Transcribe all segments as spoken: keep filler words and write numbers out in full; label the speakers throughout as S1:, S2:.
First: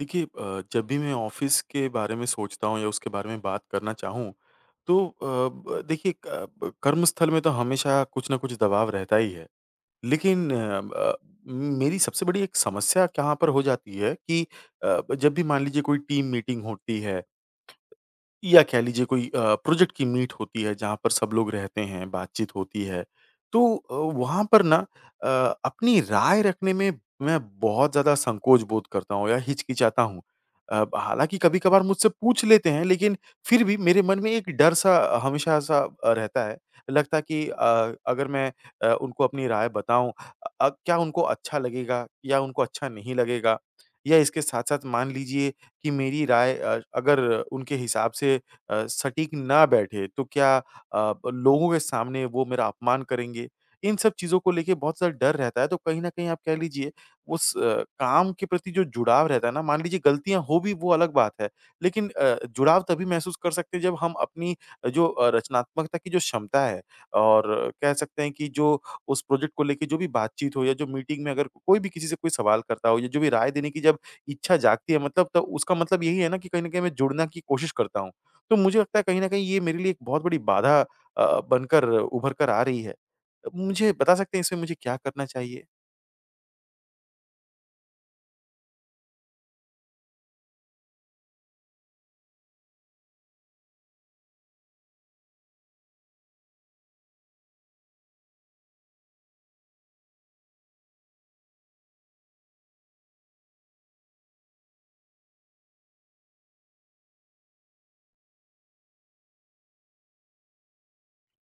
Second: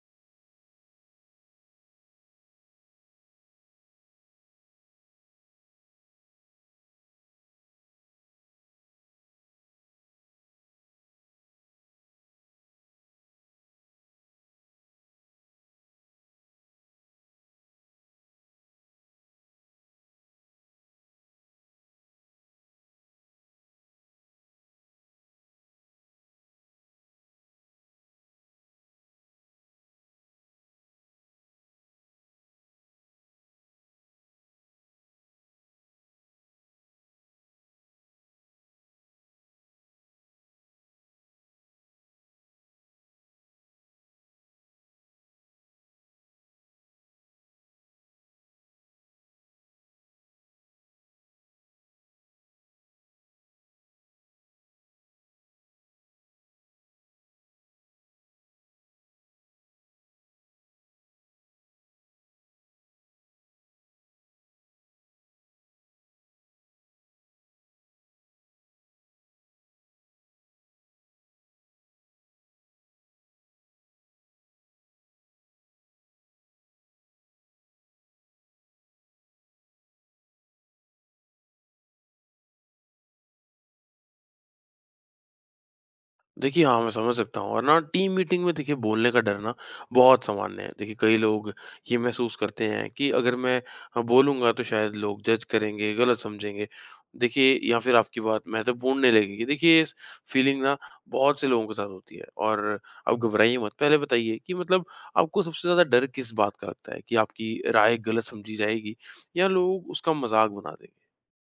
S1: देखिए अ, जब भी मैं ऑफ़िस के बारे में सोचता हूँ या उसके बारे में बात करना चाहूँ, तो अ, ब देखिए क ब कर्मस्थल में तो हमेशा कुछ न कुछ दबाव रहता ही है। लेकिन अ, ब मेरी सबसे बड़ी एक समस्या कहाँ पर हो जाती है कि अ, जब भी मान लीजिए कोई टीम मीटिंग होती है या कह लीजिए कोई अ, प्रोजेक्ट की मीट होती है जहाँ पर सब लोग रहते हैं, बातचीत होती है। तो अ, वहाँ पर ना अ, अपनी राय रखने में मैं बहुत ज़्यादा संकोच बोध करता हूँ या हिचकिचाता हूँ। अ, हालाँकि कभी-कभार मुझसे पूछ लेते हैं लेकिन फिर भी मेरे मन में एक डर-सा हमेशा-सा अ, रहता है। लगता है कि अ, अगर मैं अ, उनको अपनी राय बताऊँ अ, क्या उनको अच्छा लगेगा या उनको अच्छा नहीं लगेगा? या इसके साथ-साथ मान लीजिए कि मेरी राय अ, अगर उनके हिसाब से अ, सटीक ना बैठे तो क्या अ, लोगों के सामने वो मेरा अपमान करेंगे? इन सब चीज़ों को लेके बहुत ज़्यादा डर रहता है तो कहीं न कहीं आप कह लीजिए उस अ, काम के प्रति जो जुड़ाव रहता है ना मान लीजिए गलतियाँ हो भी वो अलग बात है। लेकिन अ, जुड़ाव तभी महसूस कर सकते हैं जब हम अपनी जो अ, रचनात्मकता की जो क्षमता है और कह सकते हैं कि जो उस प्रोजेक्ट को लेके जो भी बातचीत हो या जो मीटिंग में अगर कोई भी किसी से कोई सवाल करता हो या जो भी राय देने की जब इच्छा जागती है मतलब तब उसका मतलब यही है ना कि कहीं न कहीं मैं जुड़ने की कोशिश करता हूँ। तो मुझे लगता है कहीं न कहीं ये मेरे लिए एक बहुत बड़ी बाधा अ, बनकर उभर कर आ रही है। मुझे बता सकते हैं इसमें मुझे क्या करना चाहिए?
S2: देखिए, हाँ, मैं समझ सकता हूँ। और ना, टीम मीटिंग में देखिए बोलने का डर ना बहुत सामान्य है। देखिए, कई लोग ये महसूस करते हैं कि अगर मैं अ, बोलूँगा तो शायद लोग जज करेंगे, गलत समझेंगे। देखिए, या फिर आपकी बात महत्वपूर्ण नहीं लगेगी। देखिए, इस फीलिंग ना बहुत से लोगों के साथ होती है। और आप घबराइए मत। पहले बताइए कि मतलब आपको सबसे ज़्यादा डर किस बात का लगता है, कि आपकी राय गलत समझी जाएगी या लोग उसका मज़ाक बना देंगे?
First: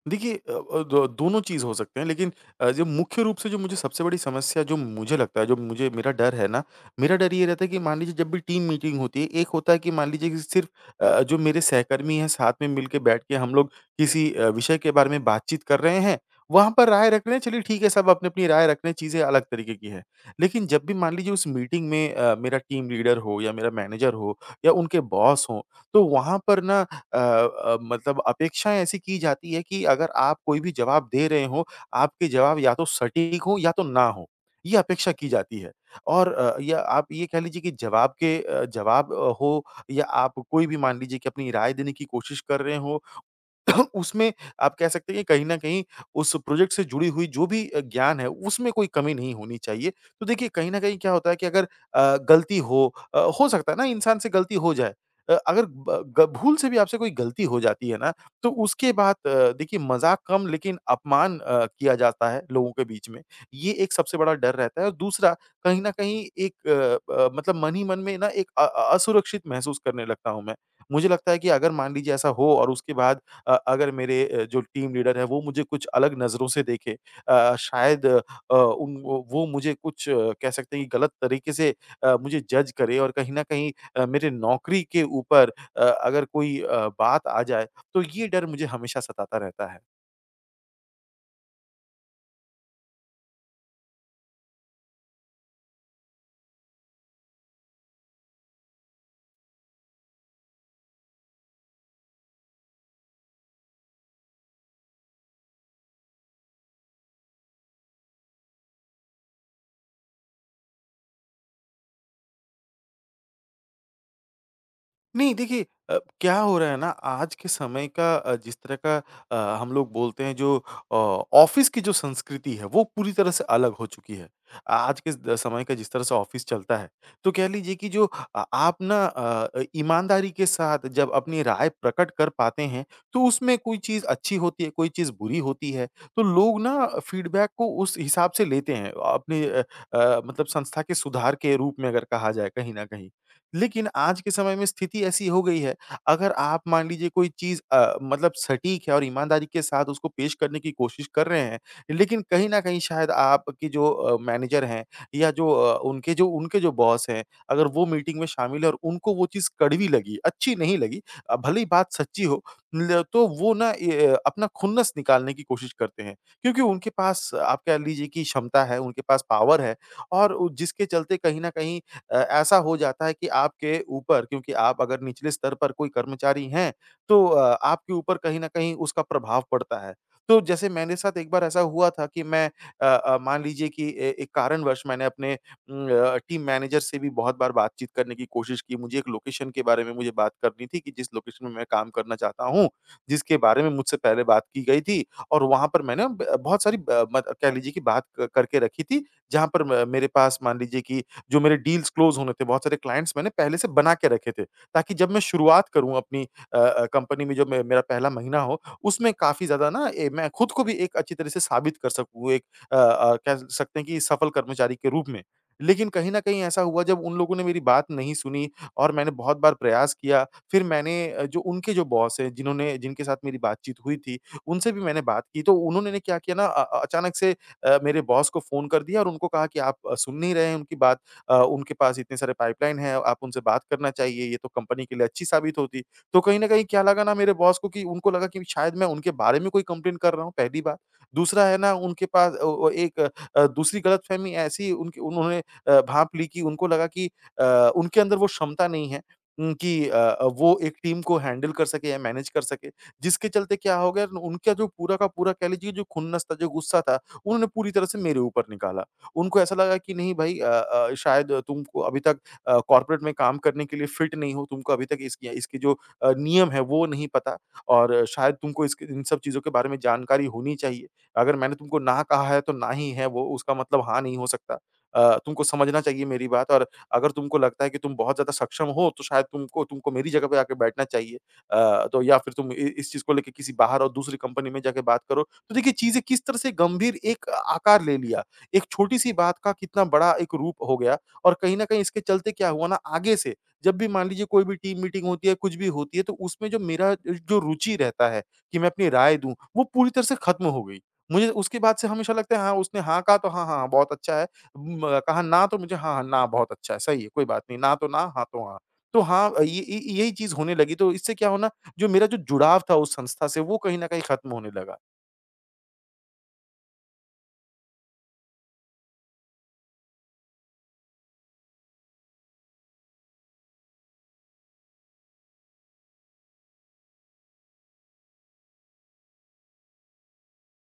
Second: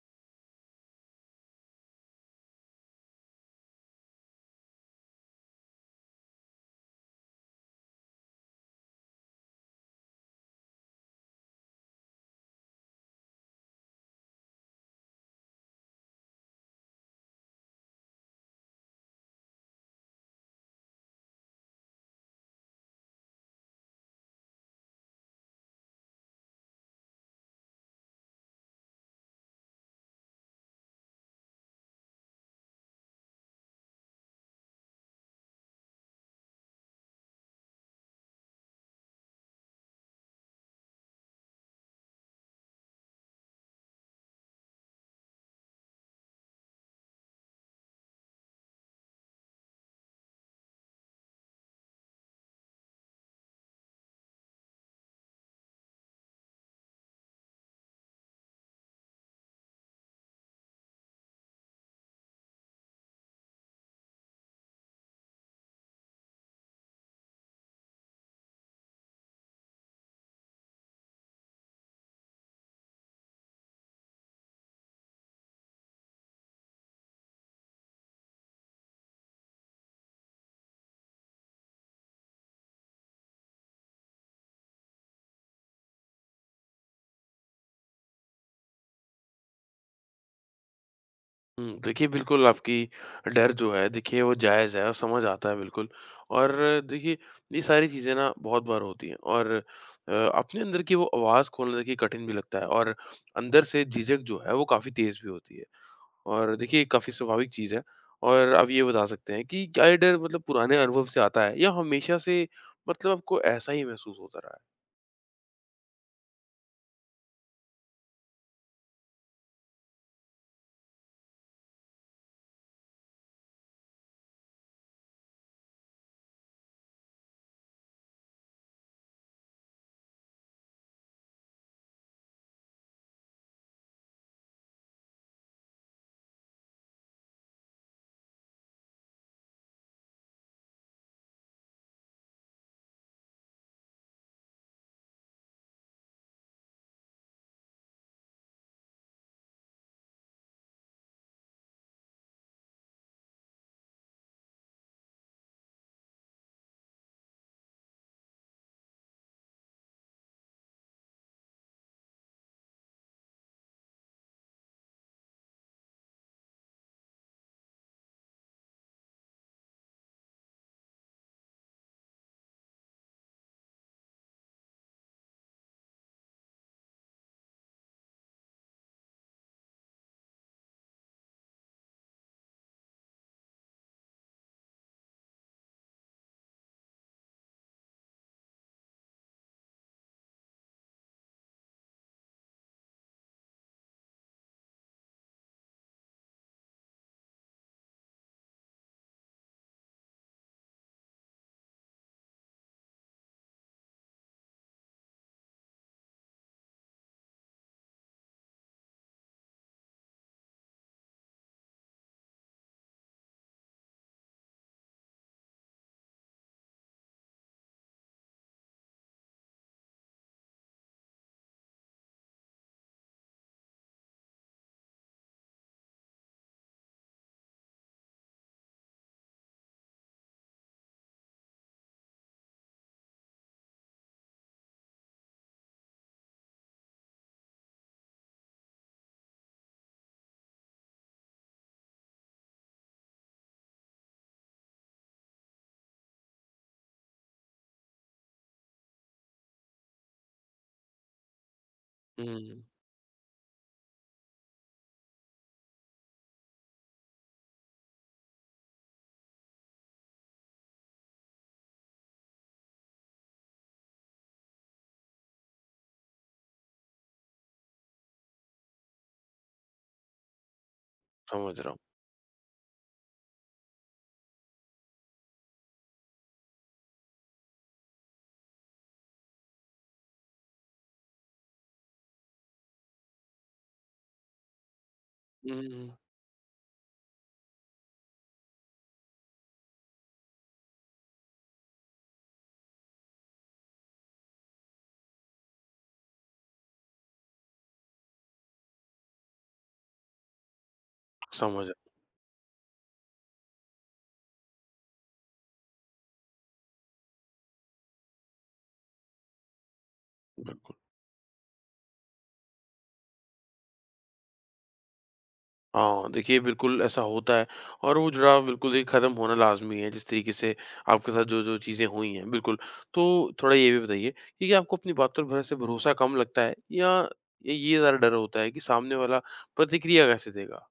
S1: देखिए अ अ, दो दोनों चीज़ हो सकते हैं लेकिन अ, जो मुख्य रूप से जो मुझे सबसे बड़ी समस्या जो मुझे लगता है, जो मुझे मेरा डर है ना, मेरा डर ये रहता है कि मान लीजिए जब भी टीम मीटिंग होती है, एक होता है कि मान लीजिए कि सिर्फ़ अ, जो मेरे सहकर्मी हैं साथ में मिलके बैठ के हम लोग किसी अ, विषय के बारे में बातचीत कर रहे हैं, वहाँ पर राय रख रहे हैं, चलिए ठीक है सब अपनी-अपनी राय रख रहे हैं, चीज़ें अलग तरीके की हैं। लेकिन जब भी मान लीजिए उस मीटिंग में अ, मेरा टीम लीडर हो या मेरा मैनेजर हो या उनके बॉस हों तो वहाँ पर ना अ अ, मतलब अपेक्षाएँ ऐसी की जाती है कि अगर आप कोई भी जवाब दे रहे हो, आपके जवाब या तो सटीक हो या तो ना हो, ये अपेक्षा की जाती है। और अ, या आप ये कह लीजिए कि जवाब के अ, जवाब अ, हो या आप कोई भी मान लीजिए कि अपनी राय देने की कोशिश कर रहे हो उसमें आप कह सकते हैं कि कहीं न कहीं उस प्रोजेक्ट से जुड़ी हुई जो भी अ, ज्ञान है, उसमें कोई कमी नहीं होनी चाहिए। तो देखिए कहीं न कहीं क्या होता है कि अगर अ, गलती हो अ, हो सकता है ना इंसान से गलती हो जाए। अ, अगर ब ग भूल से भी आपसे कोई गलती हो जाती है ना, तो उसके बाद अ, देखिए मज़ाक कम लेकिन अपमान अ, किया जाता है लोगों के बीच में। ये एक सबसे बड़ा डर रहता है और दूसरा कहीं न कहीं एक अ अ, मतलब मन ही मन में ना एक अ अ, असुरक्षित महसूस करने लगता हूँ मैं। मुझे लगता है कि अगर मान लीजिए ऐसा हो और उसके बाद अ, अगर मेरे अ, जो टीम लीडर है वो मुझे कुछ अलग नज़रों से देखे अ, शायद अ, उन वो वो मुझे कुछ अ, कह सकते हैं कि गलत तरीके से अ, मुझे जज करे और कहीं न कहीं अ, मेरे नौकरी के ऊपर अ, अगर कोई अ, बात आ जाए, तो ये डर मुझे हमेशा सताता रहता है।
S2: हुँ, देखिए बिल्कुल आपकी डर जो है देखिए वो जायज़ है और समझ आता है, बिल्कुल। और देखिए, ये सारी चीज़ें ना बहुत बार होती हैं। और अ, अपने अंदर की वो आवाज़ खोलना देखिए कठिन भी लगता है और अंदर से झिझक जो है वो काफ़ी तेज़ भी होती है। और देखिए, काफ़ी स्वाभाविक चीज़ है। और आप ये बता सकते हैं कि क्या ये डर मतलब पुराने अनुभव से आता है, या हमेशा से मतलब आपको ऐसा ही महसूस होता रहा है?
S1: नहीं देखिए अ, क्या हो रहा है ना आज के समय का अ, जिस तरह का अ, हम लोग बोलते हैं जो अ, ऑफिस की जो संस्कृति है वो पूरी तरह से अलग हो चुकी है। आज के द समय का जिस तरह से ऑफिस चलता है, तो कह लीजिए कि जो अ, आप ना अ अ, ईमानदारी के साथ जब अपनी राय प्रकट कर पाते हैं, तो उसमें कोई चीज़ अच्छी होती है, कोई चीज़ बुरी होती है। तो लोग ना फीडबैक को उस हिसाब से लेते हैं अपने अ अ, मतलब संस्था के सुधार के रूप में अगर कहा जाए कहीं न कहीं। लेकिन आज के समय में स्थिति ऐसी हो गई है, अगर आप मान लीजिए कोई चीज़ अ, मतलब सटीक है और ईमानदारी के साथ उसको पेश करने की कोशिश कर रहे हैं, लेकिन कहीं न कहीं शायद आपके जो अ, मैनेजर हैं या जो अ, उनके जो उनके जो बॉस हैं, अगर वो मीटिंग में शामिल है और उनको वो चीज़ कड़वी लगी, अच्छी नहीं लगी अ, भले ही बात सच्ची हो, ल तो वो ना ये अ, अपना खुन्नस निकालने की कोशिश करते हैं। क्योंकि उनके पास आप कह लीजिए कि क्षमता है, उनके पास पावर है और उ जिसके चलते कहीं न कहीं अ, ऐसा हो जाता है कि आपके ऊपर क्योंकि आप अगर निचले स्तर पर कोई कर्मचारी हैं, तो अ, आपके ऊपर कहीं न कहीं उसका प्रभाव पड़ता है। तो जैसे मेरे साथ एक बार ऐसा हुआ था कि मैं अ अ, मान लीजिए कि ए एक कारणवश मैंने अपने उम, अ, टीम मैनेजर से भी बहुत बार बातचीत करने की कोशिश की। मुझे एक लोकेशन के बारे में मुझे बात करनी थी कि जिस लोकेशन में मैं काम करना चाहता हूँ, जिसके बारे में मुझसे पहले बात की गई थी और वहाँ पर मैंने ब बहुत सारी ब मत कह लीजिए कि बात क करके रखी थी, जहाँ पर म मेरे पास मान लीजिए कि जो मेरे डील्स क्लोज़ होने थे, बहुत सारे क्लाइंट्स मैंने पहले से बना के रखे थे, ताकि जब मैं शुरुआत करूँ अपनी अ अ, कंपनी में जब मे मेरा पहला महीना हो, उसमें काफ़ी ज़्यादा ना ए, मैं खुद को भी एक अच्छी तरह से साबित कर सकूँ, एक अ अ, कह सकते हैं कि सफल कर्मचारी के रूप में। लेकिन कहीं न कहीं ऐसा हुआ जब उन लोगों ने मेरी बात नहीं सुनी और मैंने बहुत बार प्रयास किया, फिर मैंने अ, जो उनके जो बॉस हैं, जिन्होंने जिनके साथ मेरी बातचीत हुई थी, उनसे भी मैंने बात की, तो उन्होंने ने क्या किया ना अ अ, अचानक से अ, मेरे बॉस को फ़ोन कर दिया और उनको कहा कि आप अ, सुन नहीं रहे हैं उनकी बात, अ, उनके पास इतने सारे पाइपलाइन है, आप उनसे बात करना चाहिए, ये तो कंपनी के लिए अच्छी साबित होती। तो कहीं न कहीं क्या लगा ना मेरे बॉस को कि उनको लगा कि शायद मैं उनके बारे में कोई कंप्लेंट कर रहा हूँ, पहली बात। दूसरा है ना उनके पास अ, वो एक अ, दूसरी गलतफ़हमी ऐसी उनकी उन्होंने अ, भाँप ली कि उनको लगा कि अ, उनके अंदर वो क्षमता नहीं है उम, कि अ, वो एक टीम को हैंडल कर सके या मैनेज कर
S2: हुँ,
S1: सके। जिसके चलते क्या हो गया उनका जो पूरा का पूरा कह लीजिए जो खुन्नस था, जो गुस्सा था, उन्होंने पूरी तरह से मेरे ऊपर निकाला। उनको ऐसा लगा कि नहीं भाई अ अ, शायद तुमको अभी तक अ, कॉर्पोरेट में काम करने के लिए फिट नहीं हो, तुमको अभी तक इसकी इसके जो अ, नियम है वो नहीं पता और शायद तुमको इसके इन सब चीज़ों के बारे में जानकारी होनी चाहिए। अगर मैंने
S2: समझ रहा हूँ।
S1: तुमको ना कहा है तो ना ही है वो, उसका मतलब हाँ नहीं हो सकता। अ, तुमको समझना चाहिए मेरी बात और अगर तुमको लगता है कि तुम बहुत ज़्यादा सक्षम हो तो शायद तुमको तुमको मेरी जगह पे आके बैठना चाहिए। अ, तो या फिर तुम इ इस चीज़ को लेके किसी बाहर और दूसरी कंपनी में जाके बात करो।
S2: हुँ,
S1: तो
S2: हुँ,
S1: देखिए
S2: हुँ,
S1: चीज़ें किस तरह से गंभीर एक आकार ले लिया। एक छोटी-सी बात का कितना बड़ा एक रूप हो गया और कहीं न कहीं इसके चलते क्या हुआ ना आगे से जब भी मान लीजिए कोई भी टीम मीटिंग होती है, कुछ भी होती है तो उसमें जो मेरा जो रुचि रहता है कि मैं अपनी राय दूँ, वो पूरी तरह से खत्म हो गई। मुझे उसके
S2: समझ
S1: बाद से
S2: रहा
S1: हमेशा लगता है हाँ, उसने हाँ कहा तो हाँ, हाँ, हाँ, बहुत अच्छा है। म कहा ना तो मुझे हाँ, हाँ, ना बहुत अच्छा है, सही है, कोई बात नहीं, ना तो ना, हाँ तो हाँ। तो हाँ, ये ये यही चीज़
S2: हूँ,
S1: होने
S2: बिल्कुल।
S1: लगी तो इससे क्या हो ना, जो मेरा जो जुड़ाव था उस संस्था से वो कहीं न कहीं खत्म होने लगा।
S2: हाँ, देखिए बिल्कुल ऐसा होता है। और वो जुड़ाव बिल्कुल देखिए ख़त्म होना लाज़मी है, जिस तरीके से आपके साथ जो-जो चीज़ें हुई हैं, बिल्कुल। तो थोड़ा ये भी बताइए कि क्या आपको अपनी बात पर भरोसे से भरोसा कम लगता है, या ये ज़्यादा डर होता है कि सामने वाला प्रतिक्रिया कैसे देगा?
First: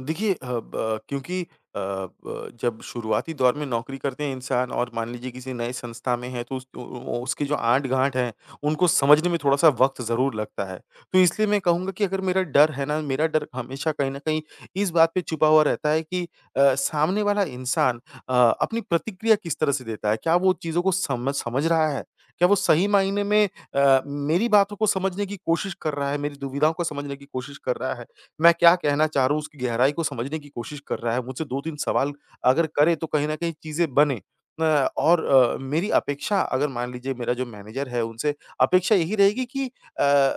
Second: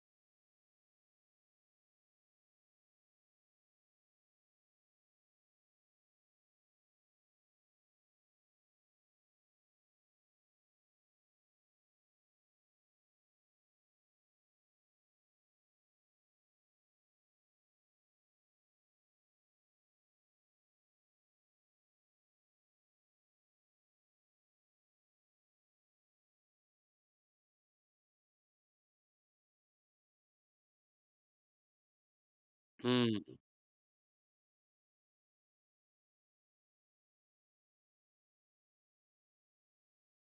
S1: देखिए अ, ब क्योंकि अ, ब जब शुरुआती दौर में नौकरी करते हैं इंसान और मान लीजिए किसी नए संस्था में है तो उस उ उ उसके जो आंट-गाँट है, उनको समझने में थोड़ा-सा वक़्त ज़रूर लगता है। तो इसलिए मैं कहूँगा कि अगर मेरा डर है ना, मेरा डर हमेशा कहीं न कहीं इस बात पे छुपा हुआ रहता है कि अ, सामने वाला इंसान अ, अपनी प्रतिक्रिया किस तरह से देता है? क्या वो चीज़ों को समझ समझ रहा है? क्या वो सही मायने में अ, मेरी बातों को समझने की कोशिश कर रहा है, मेरी दुविधाओं को समझने की कोशिश कर रहा है? मैं क्या कहना चाह रहा हूँ, उसकी गहराई को समझने की कोशिश कर रहा है। मुझसे दो तीन सवाल अगर करे तो कहीं
S2: हुँ।
S1: न कहीं चीज़ें बने अ, और अ, मेरी अपेक्षा अगर मान लीजिए मेरा जो मैनेजर है उनसे अपेक्षा यही रहेगी कि अ,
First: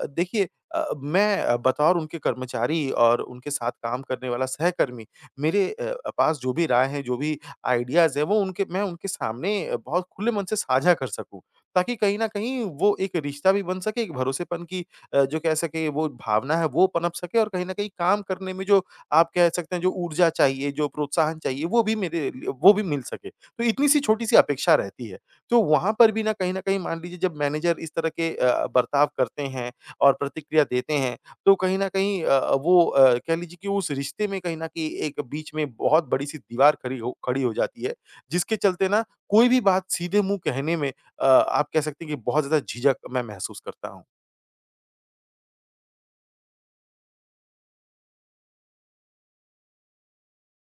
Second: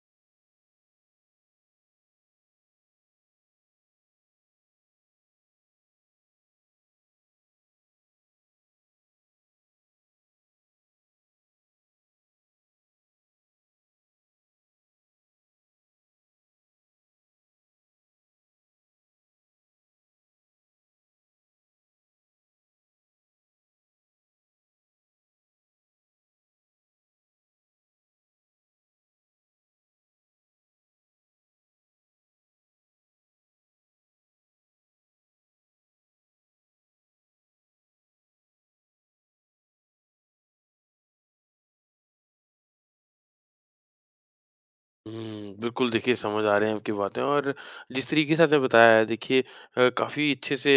S1: देखिए अ, मैं अ, बतौर उनके कर्मचारी और उनके साथ काम करने वाला सहकर्मी मेरे अ, पास जो भी राय है, जो भी आइडियाज़ हैं वो उनके मैं उनके सामने बहुत खुले मन से साझा कर सकूँ। ताकि कहीं न कहीं वो एक रिश्ता भी बन सके, एक भरोसेपन की अ, जो कह सके वो भावना है वो पनप सके और कहीं न कहीं काम करने में जो आप कह सकते हैं जो ऊर्जा चाहिए, जो प्रोत्साहन चाहिए वो भी मेरे लिए वो भी मिल सके। तो इतनी-सी छोटी-सी अपेक्षा रहती है। तो वहाँ पर भी ना कहीं न कहीं मान लीजिए जब मैनेजर इस तरह के अ, बर्ताव करते हैं और प्रतिक्रिया देते हैं तो कहीं न कहीं अ, वो अ, कह लीजिए कि उस रिश्ते में कहीं न कहीं एक बीच में बहुत बड़ी-सी दीवार खड़ी हो खड़ी हो जाती है। जिसके चलते ना कोई भी बात सीधे मुँह कहने में अ, आप कह सकते हैं कि बहुत ज़्यादा झिझक मैं महसूस करता हूँ।
S2: हुँ, बिल्कुल देखिए समझ आ रहे हैं आपकी बातें। और जिस तरीके से आपने बताया है देखिए, अ, काफ़ी अच्छे से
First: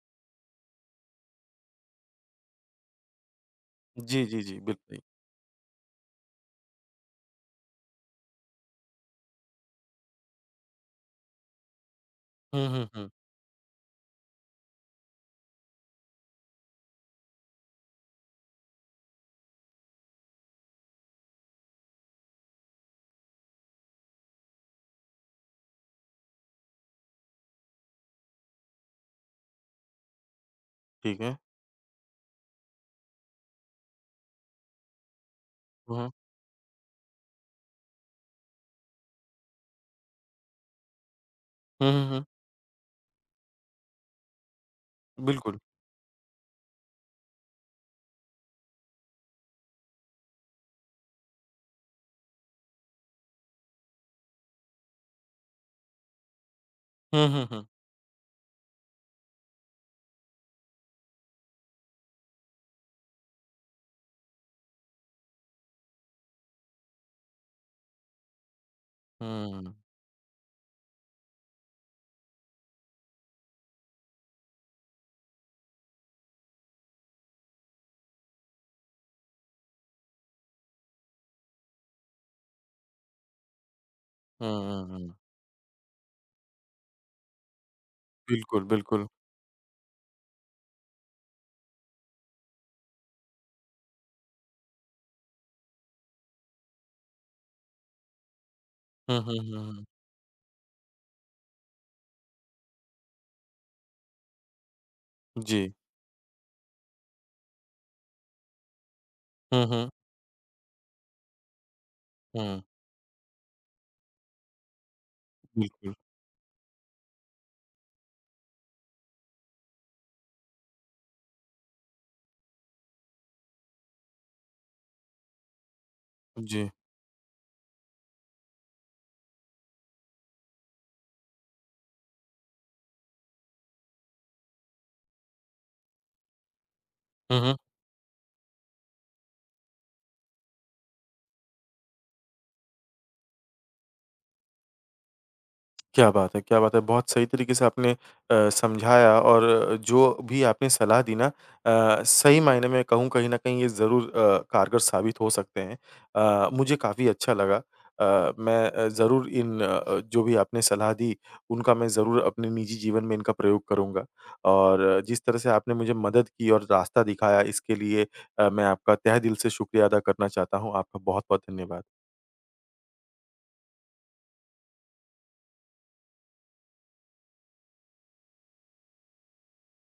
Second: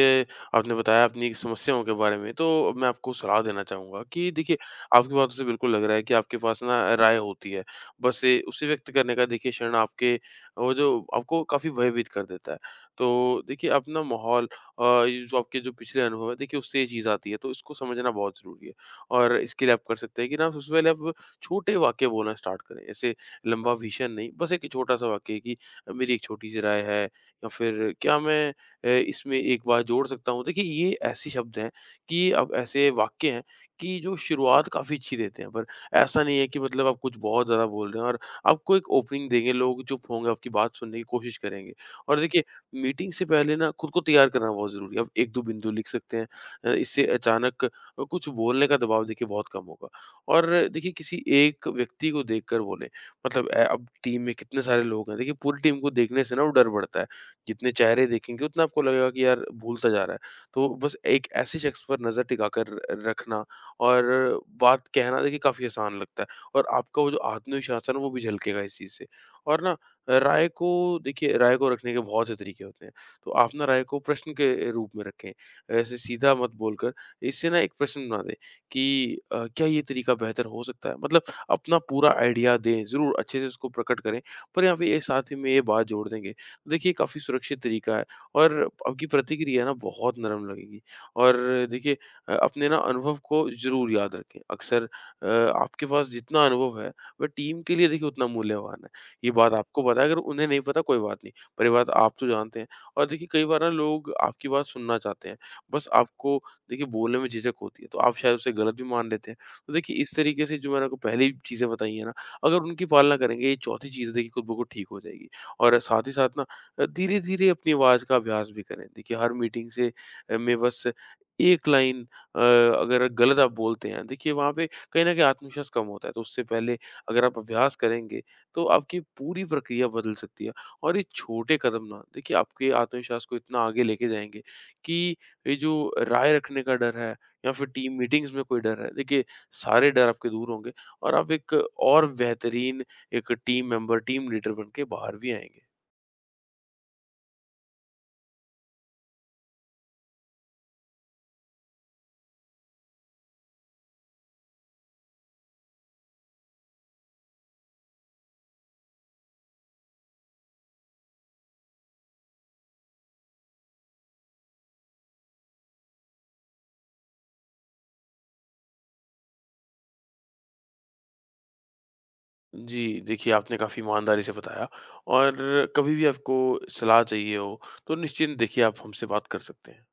S2: आपने बताया अपनी समस्याओं के बारे में। तो मैं आपको सलाह देना चाहूँगा
S1: जी,
S2: कि
S1: जी,
S2: देखिए,
S1: जी, बिल्कुल।
S2: आपकी बातों से बिल्कुल लग रहा है कि आपके पास ना राय होती है। बस ए, उसे व्यक्त करने का देखिए क्षण आपके वो जो आपको काफ़ी भयभीत कर देता है।
S1: हुँ, हुँ, हुँ।
S2: तो देखिए, अपना माहौल, अ, ये जो आपके जो पिछले अनुभव है देखिए उससे ये चीज़ आती है। तो इसको समझना बहुत ज़रूरी है। और इसके लिए आप कर सकते हैं कि ना, सबसे पहले आप छोटे वाक्य बोलना स्टार्ट करें। जैसे लंबा विजन नहीं, बस एक छोटा सा वाक्य कि मेरी एक छोटी सी राय है, या फिर क्या मैं अ, इसमें एक बात जोड़ सकता हूँ। देखिए, ये
S1: ठीक
S2: ऐसे
S1: है।
S2: शब्द हैं, कि अब ऐसे वाक्य हैं कि जो शुरुआत काफ़ी अच्छी देते हैं। पर
S1: हुँ, हुँ।
S2: ऐसा नहीं है कि मतलब आप कुछ बहुत ज़्यादा बोल रहे हैं, और आपको एक ओपनिंग देंगे, लोग चुप होंगे, आपकी बात सुनने की कोशिश करेंगे।
S1: हुँ, हुँ,
S2: और
S1: हुँ।
S2: देखिए, मीटिंग से पहले ना खुद को तैयार करना बहुत ज़रूरी है। आप एक दो
S1: बिल्कुल।
S2: बिंदु लिख सकते हैं। अ, इससे अचानक कुछ बोलने का दबाव देखिए बहुत कम होगा। और देखिए, किसी एक व्यक्ति को देखकर बोलें। मतलब अ, अब टीम में कितने सारे लोग हैं। देखिए, पूरी टीम को देखने से ना वो डर बढ़ता है।
S1: हुँ, हुँ, हुँ।
S2: जितने चेहरे देखेंगे उतना आपको लगेगा कि यार भूलता जा रहा है। तो बस एक ऐसे शख्स पर नज़र टिका कर रखना और बात कहना देखिए काफ़ी आसान लगता है। और आपका वो जो आत्मविश्वास है ना वो भी झलकेगा इस चीज़ से। और
S1: हुँ,
S2: ना, राय को देखिए, राय को रखने के बहुत से तरीके होते हैं। तो आप ना राय को प्रश्न के रूप में रखें। ऐसे सीधा मत बोलकर इससे ना एक प्रश्न बना दें कि अ, क्या ये तरीका बेहतर हो सकता है? मतलब अपना पूरा आइडिया दें, ज़रूर अच्छे से उसको प्रकट करें।
S1: हुँ,
S2: पर यहाँ
S1: हुँ,
S2: पे ये
S1: हुँ।
S2: साथ ही में ये बात जोड़ देंगे, तो देखिए काफ़ी सुरक्षित तरीका है। और
S1: बिल्कुल,
S2: आपकी
S1: बिल्कुल।
S2: प्रतिक्रिया ना बहुत नरम लगेगी। और देखिए, अ, अपने ना अनुभव को ज़रूर याद रखें। अक्सर अ, आपके पास जितना अनुभव है, वह टीम के लिए देखिए उतना मूल्यवान है।
S1: हुँ,
S2: ये
S1: हुँ,
S2: बात
S1: हुँ,
S2: आपको
S1: हुँ।
S2: पता है, अगर उन्हें नहीं पता कोई बात नहीं, पर ये बात आप तो जानते हैं। और देखिए, कई बार ना लोग आपकी बात सुनना चाहते हैं,
S1: जी।
S2: बस आपको देखिए बोलने में झिझक होती है, तो आप शायद उसे गलत भी मान लेते हैं।
S1: हुँ,
S2: तो
S1: हुँ,
S2: देखिए, इस तरीके से जो मैंने आपको पहले ही चीज़ें बताई हैं ना, अगर
S1: हुँ।
S2: उनकी पालना करेंगे ये चौथी चीज़ देखिए खुद ब खुद ठीक हो जाएगी। और
S1: बिल्कुल,
S2: साथ ही साथ ना अ, धीरे-धीरे अपनी आवाज़ का अभ्यास भी करें। देखिए, हर मीटिंग से अ, में बस एक लाइन अ, अगर गलत आप बोलते हैं, देखिए वहाँ पे कहीं न कहीं आत्मविश्वास कम होता है। तो उससे
S1: जी।
S2: पहले अगर आप अभ्यास करेंगे, तो आपकी पूरी प्रक्रिया बदल सकती है। और ये छोटे कदम ना देखिए आपके आत्मविश्वास को इतना आगे लेके जाएँगे, कि ये जो राय रखने का डर है
S1: हुँ,
S2: या
S1: हुँ।
S2: फिर टीम मीटिंग्स में कोई डर है, देखिए सारे डर आपके दूर होंगे। और आप एक और बेहतरीन एक टीम मेंबर, टीम लीडर बन के बाहर भी आएँगे।
S1: क्या बात है, क्या बात है! बहुत सही तरीके से आपने अ, समझाया और जो भी आपने सलाह दी ना अ, सही मायने में कहूँ कहीं न कहीं ये ज़रूर अ, कारगर साबित हो सकते हैं। अ, मुझे काफ़ी अच्छा लगा। अ, मैं अ, ज़रूर इन अ, जो भी आपने सलाह दी उनका मैं ज़रूर अपने निजी जीवन में इनका प्रयोग करूँगा और जिस तरह से आपने मुझे मदद की और रास्ता दिखाया इसके लिए अ, मैं आपका तहे दिल से शुक्रिया अदा करना चाहता हूँ। आपका बहुत-बहुत धन्यवाद।
S2: जी, देखिए आपने काफ़ी ईमानदारी से बताया। और कभी भी आपको सलाह चाहिए हो, तो निश्चिंत देखिए आप हमसे बात कर सकते हैं।